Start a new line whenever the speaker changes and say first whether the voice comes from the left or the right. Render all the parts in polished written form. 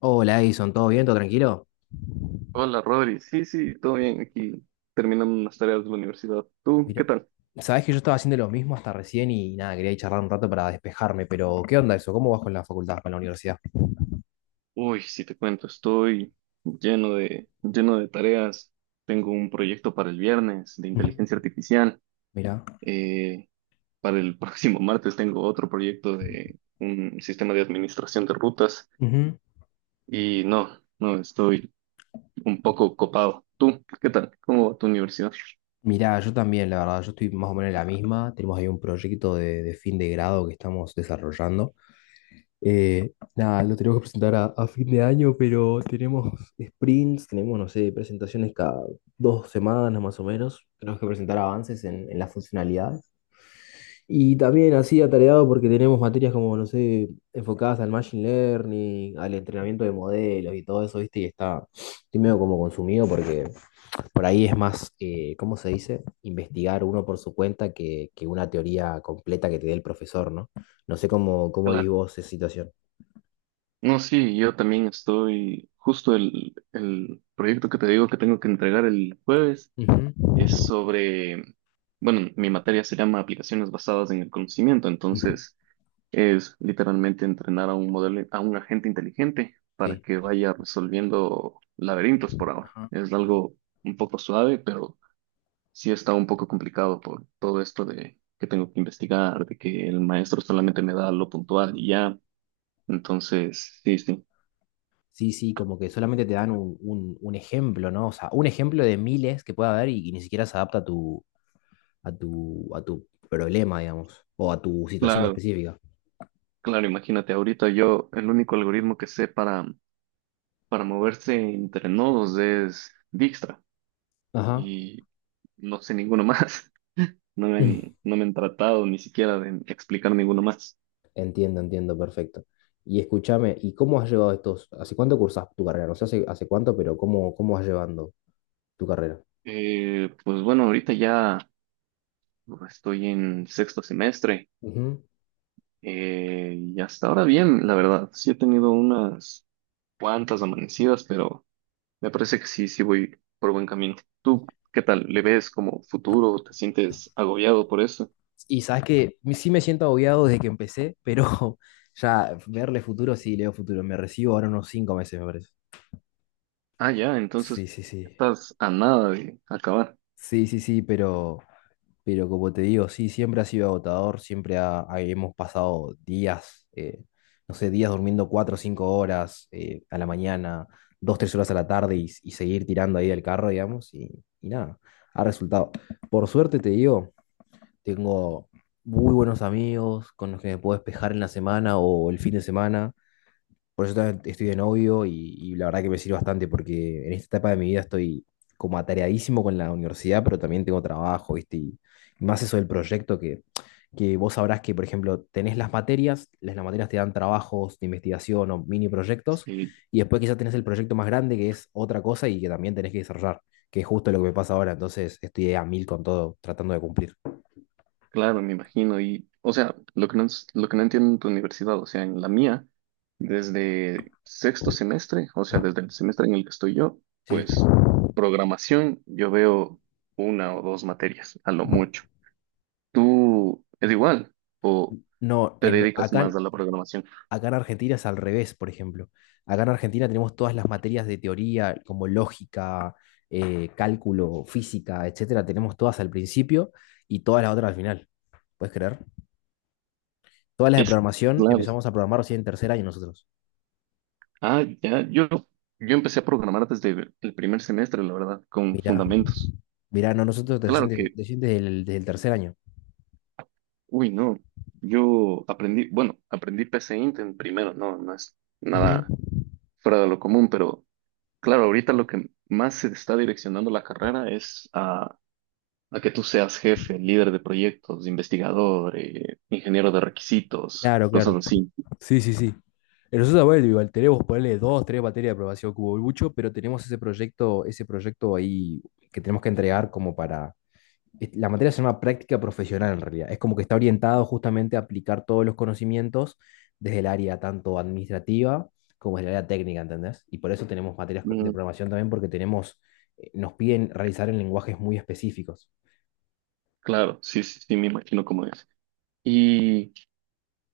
left: Hola Edison, ¿todo bien? ¿Todo tranquilo?
right: Hola, Rodri. Sí, sí, todo bien aquí, terminando unas tareas de la universidad. ¿Tú
left: Mira,
right: qué tal?
left: sabés que yo estaba haciendo lo mismo hasta recién y nada, quería ir charlar un rato para despejarme, pero ¿qué onda eso? ¿Cómo vas con la facultad, con la universidad?
right: Uy, si te cuento, estoy lleno de tareas. Tengo un proyecto para el viernes de
left: Ujú.
right: inteligencia artificial.
left: Mirá.
right: Eh, para el próximo martes tengo otro proyecto de un sistema de administración de rutas.
left: Ujú.
right: Y no, no, estoy un poco copado. ¿Tú qué tal? ¿Cómo va tu universidad?
left: Mirá, yo también, la verdad, yo estoy más o menos en la misma. Tenemos ahí un proyecto de fin de grado que estamos desarrollando. Nada, lo tenemos que presentar a fin de año, pero tenemos sprints, tenemos, no sé, presentaciones cada dos semanas más o menos. Tenemos que presentar avances en las funcionalidades. Y también así atareado porque tenemos materias como, no sé, enfocadas al machine learning, al entrenamiento de modelos y todo eso, ¿viste? Y estoy medio como consumido porque por ahí es más, ¿cómo se dice? Investigar uno por su cuenta que una teoría completa que te dé el profesor, ¿no? No sé cómo vivís vos esa situación.
right: No, sí, yo también estoy, justo el proyecto que te digo que tengo que entregar el jueves es
left: Ujú,
right: sobre, bueno, mi materia se llama aplicaciones basadas en el conocimiento,
left: ujú,
right: entonces es literalmente entrenar a un modelo, a un agente inteligente para
left: sí.
right: que vaya resolviendo laberintos por ahora.
left: Ajá.
right: Es algo un poco suave, pero sí está un poco complicado por todo esto de que tengo que investigar, de que el maestro solamente me da lo puntual y ya, entonces sí, sí.
left: Sí, sí, como que solamente te dan un, un ejemplo, ¿no? O sea, un ejemplo de miles que pueda haber y ni siquiera se adapta a tu problema, digamos, o a tu situación
right: Claro,
left: específica.
right: claro, imagínate, ahorita yo el único algoritmo que sé para moverse entre nodos es Dijkstra
left: Ajá.
right: y no sé ninguno más. No me
left: Mm.
right: han, no me han tratado ni siquiera de explicar ninguno más.
left: Entiendo, entiendo, perfecto. Y escúchame, ¿y cómo has llevado estos? ¿Hace cuánto cursas tu carrera? No sé hace, hace cuánto, pero cómo vas llevando tu carrera?
right: Pues bueno, ahorita ya estoy en sexto semestre
left: Ujú.
right: y hasta ahora bien, la verdad. Sí he tenido unas cuantas amanecidas, pero me parece que sí, sí voy por buen camino. ¿Tú qué tal? ¿Le ves como futuro? ¿Te sientes agobiado por eso?
left: Y sabes que sí me siento agobiado desde que empecé, pero ya verle futuro, sí, leo futuro. Me recibo ahora unos cinco meses, me parece.
right: Ah, ya,
left: Sí,
right: entonces
left: sí, sí.
right: estás a nada de acabar.
left: Sí, sí, sí, pero como te digo, sí, siempre ha sido agotador, siempre hemos pasado días, no sé, días durmiendo cuatro o cinco horas a la mañana, dos, tres horas a la tarde y seguir tirando ahí del carro, digamos, y nada, ha resultado. Por suerte te digo, tengo muy buenos amigos con los que me puedo despejar en la semana o el fin de semana, por eso también estoy de novio y la verdad que me sirve bastante porque en esta etapa de mi vida estoy como atareadísimo con la universidad, pero también tengo trabajo, ¿viste? Y más eso del proyecto que vos sabrás que, por ejemplo, tenés las materias, las materias te dan trabajos de investigación o mini proyectos,
right: Sí,
left: y después quizás tenés el proyecto más grande que es otra cosa y que también tenés que desarrollar, que es justo lo que me pasa ahora, entonces estoy a mil con todo, tratando de cumplir.
right: claro, me imagino. Y, o sea, lo que no entiendo en tu universidad, o sea, en la mía, desde sexto semestre, o
left: Ujú.
right: sea, desde el semestre en el que estoy yo,
left: Sí.
right: pues programación, yo veo una o dos materias, a lo
left: Ujú.
right: mucho. ¿Tú es igual o
left: No,
right: te dedicas
left: acá,
right: más a la programación?
left: acá en Argentina es al revés, por ejemplo. Acá en Argentina tenemos todas las materias de teoría, como lógica, cálculo, física, etcétera, tenemos todas al principio y todas las otras al final. ¿Puedes creer? Todas las de
right: Es
left: programación
right: claro.
left: empezamos a programar recién en tercer año nosotros.
right: Ah, ya, yo empecé a programar desde el primer semestre, la verdad, con
left: Mirá,
right: fundamentos.
left: mirá, no, nosotros recién
right: Claro que
left: recién desde el tercer año.
right: uy, no. Yo aprendí, bueno, aprendí P C Int en primero, no, no es
left: Ujú.
right: nada fuera de lo común, pero claro, ahorita lo que más se está direccionando la carrera es a que tú seas jefe, líder de proyectos, investigador, ingeniero de requisitos,
left: Claro,
right: cosas
left: claro.
right: así.
left: Sí, sí, sí. Nosotros, bueno, igual tenemos ponerle dos, tres materias de aprobación cubo mucho, pero tenemos ese proyecto ahí que tenemos que entregar como para la materia se llama práctica profesional en realidad. Es como que está orientado justamente a aplicar todos los conocimientos desde el área tanto administrativa como desde el área técnica, ¿entendés? Y por eso tenemos materias de
right: Mm,
left: programación también porque tenemos, nos piden realizar en lenguajes muy específicos.
right: claro, sí, sí, sí, me imagino cómo es. Y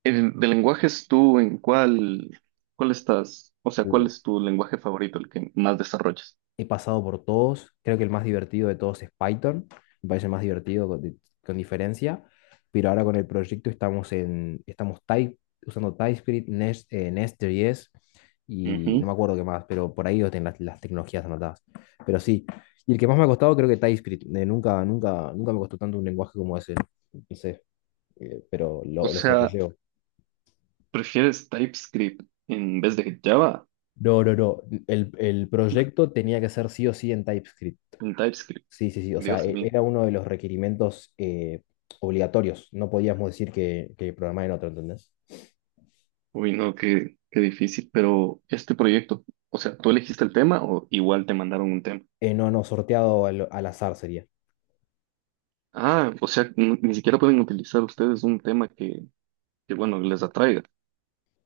right: el de lenguajes, ¿ cuál estás? O sea, ¿cuál
left: Uh,
right: es tu lenguaje favorito, el que más desarrollas?
left: He pasado por todos. Creo que el más divertido de todos es Python. Me parece el más divertido con diferencia. Pero ahora con el proyecto estamos en, estamos Type, usando TypeScript, Nest, Nest.js y no me
right: Ujú.
left: acuerdo qué más, pero por ahí lo tienen las tecnologías anotadas. Pero sí. Y el que más me ha costado creo que TypeScript. Nunca, nunca, nunca me costó tanto un lenguaje como ese. No sé, pero
right: O
left: lo
right: sea,
left: sobrellevo.
right: ¿prefieres TypeScript en vez de Java?
left: No, no, no. El proyecto tenía que ser sí o sí en TypeScript.
right: En TypeScript.
left: Sí, sí, sí. O sea,
right: Dios mío.
left: era uno de los requerimientos obligatorios. No podíamos decir que programar en otro, ¿entendés?
right: Uy, no, qué difícil. Pero este proyecto, o sea, ¿tú elegiste el tema o igual te mandaron un tema?
left: No, no, sorteado al azar sería.
right: Ah, o sea, ni siquiera pueden utilizar ustedes un tema que bueno, les atraiga.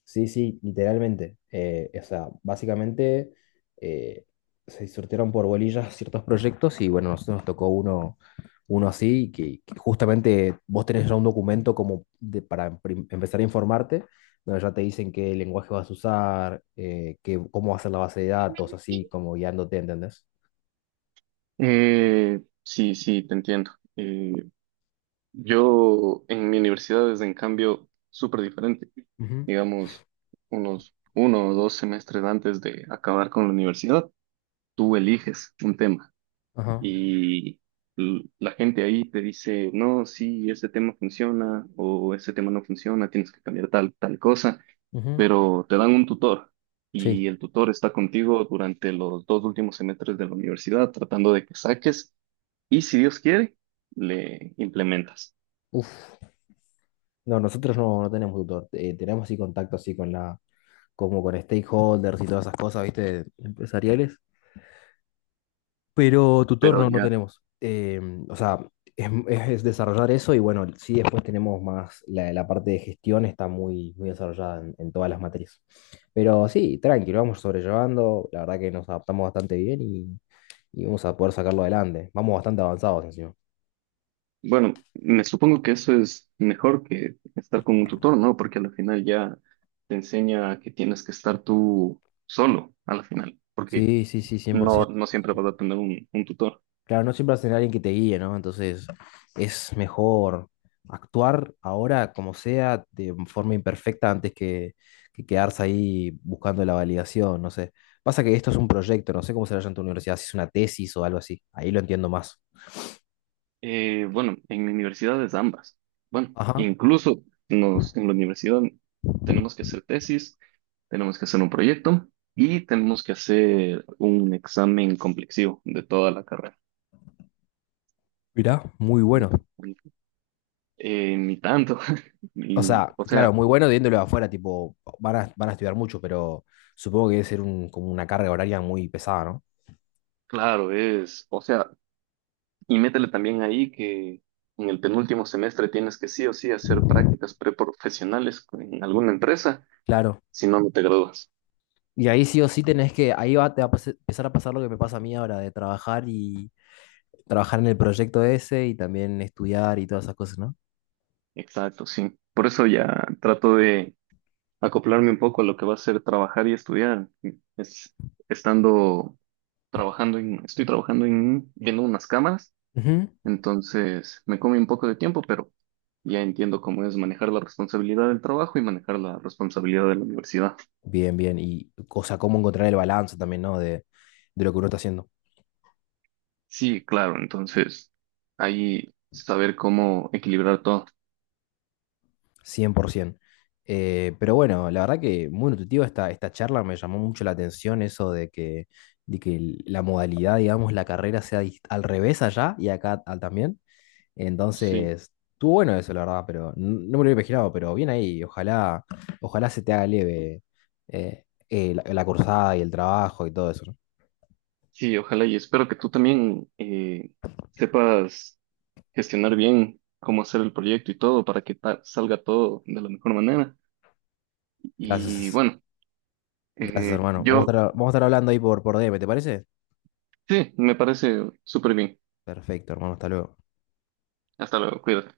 left: Sí, sí, literalmente. O sea, básicamente eh, se sortearon por bolillas ciertos proyectos y bueno, nosotros nos tocó uno, uno así, que justamente vos tenés ya un documento como para empezar a informarte, donde ya te dicen qué lenguaje vas a usar, qué, cómo va a ser la base de datos, así como guiándote, ¿entendés?
right: Sí, sí, te entiendo. Eh, yo en mi universidad es en cambio súper diferente.
left: Ujú.
right: Digamos, unos uno o dos semestres antes de acabar con la universidad, tú eliges un tema
left: Ajá.
right: y la gente ahí te dice, no, sí, ese tema funciona o ese tema no funciona, tienes que cambiar tal cosa,
left: Ujú.
right: pero te dan un tutor
left: Sí.
right: y el tutor está contigo durante los dos últimos semestres de la universidad tratando de que saques y si Dios quiere, le implementas.
left: Uf. No, nosotros no, no tenemos tutor. Tenemos sí contacto así con como con stakeholders y todas esas cosas, ¿viste? Empresariales. Pero tutor
right: Pero
left: no, no
right: ya,
left: tenemos. O sea, es, es desarrollar eso y bueno, sí después tenemos más, la parte de gestión está muy, muy desarrollada en todas las materias. Pero sí, tranquilo, vamos sobrellevando. La verdad que nos adaptamos bastante bien y vamos a poder sacarlo adelante. Vamos bastante avanzados encima.
right: bueno, me supongo que eso es mejor que estar con un tutor, ¿no? Porque al final ya te enseña que tienes que estar tú solo, al final. Porque
left: Sí, sí, sí, 100%.
right: no siempre vas a tener un tutor.
left: Claro, no siempre vas a tener alguien que te guíe, ¿no? Entonces es mejor actuar ahora como sea, de forma imperfecta, antes que quedarse ahí buscando la validación, no sé. Pasa que esto es un proyecto, no sé cómo será ya en tu universidad, si es una tesis o algo así. Ahí lo entiendo más.
right: Bueno, en universidades ambas. Bueno,
left: Ajá.
right: en la universidad tenemos que hacer tesis, tenemos que hacer un proyecto y tenemos que hacer un examen complexivo de toda la carrera.
left: Mirá, muy bueno.
right: Ni tanto.
left: O sea,
right: O sea,
left: claro, muy bueno viéndolo de afuera, tipo, van a, van a estudiar mucho, pero supongo que debe ser un, como una carga horaria muy pesada, ¿no?
right: claro, es, o sea, y métele también ahí que en el penúltimo semestre tienes que sí o sí hacer prácticas preprofesionales en alguna empresa,
left: Claro.
right: si no, no te gradúas.
left: Y ahí sí o sí tenés que, ahí va, te va a empezar a pasar lo que me pasa a mí ahora, de trabajar y trabajar en el proyecto ese y también estudiar y todas esas cosas, ¿no?
right: Exacto, sí. Por eso ya trato de acoplarme un poco a lo que va a ser trabajar y estudiar. Es, Estando estoy trabajando en viendo unas cámaras,
left: Ujú.
right: entonces me come un poco de tiempo, pero ya entiendo cómo es manejar la responsabilidad del trabajo y manejar la responsabilidad de la universidad.
left: Bien, bien. Y, o sea, cómo encontrar el balance también, ¿no? De lo que uno está haciendo,
right: Sí, claro, entonces ahí saber cómo equilibrar todo.
left: 100%. Pero bueno, la verdad que muy nutritiva esta charla, me llamó mucho la atención eso de que la modalidad, digamos, la carrera sea al revés allá y acá ah, también.
right: Sí,
left: Entonces, estuvo bueno eso, la verdad, pero no me lo había imaginado, pero bien ahí, ojalá, ojalá se te haga leve la cursada y el trabajo y todo eso, ¿no?
right: sí, ojalá y espero que tú también sepas gestionar bien cómo hacer el proyecto y todo para que salga todo de la mejor manera. Y
left: Gracias,
right: bueno,
left: gracias, hermano.
right: yo
left: Vamos a estar hablando ahí por DM, ¿te parece?
right: sí, me parece súper bien.
left: Perfecto, hermano, hasta luego.
right: Hasta luego, cuídate.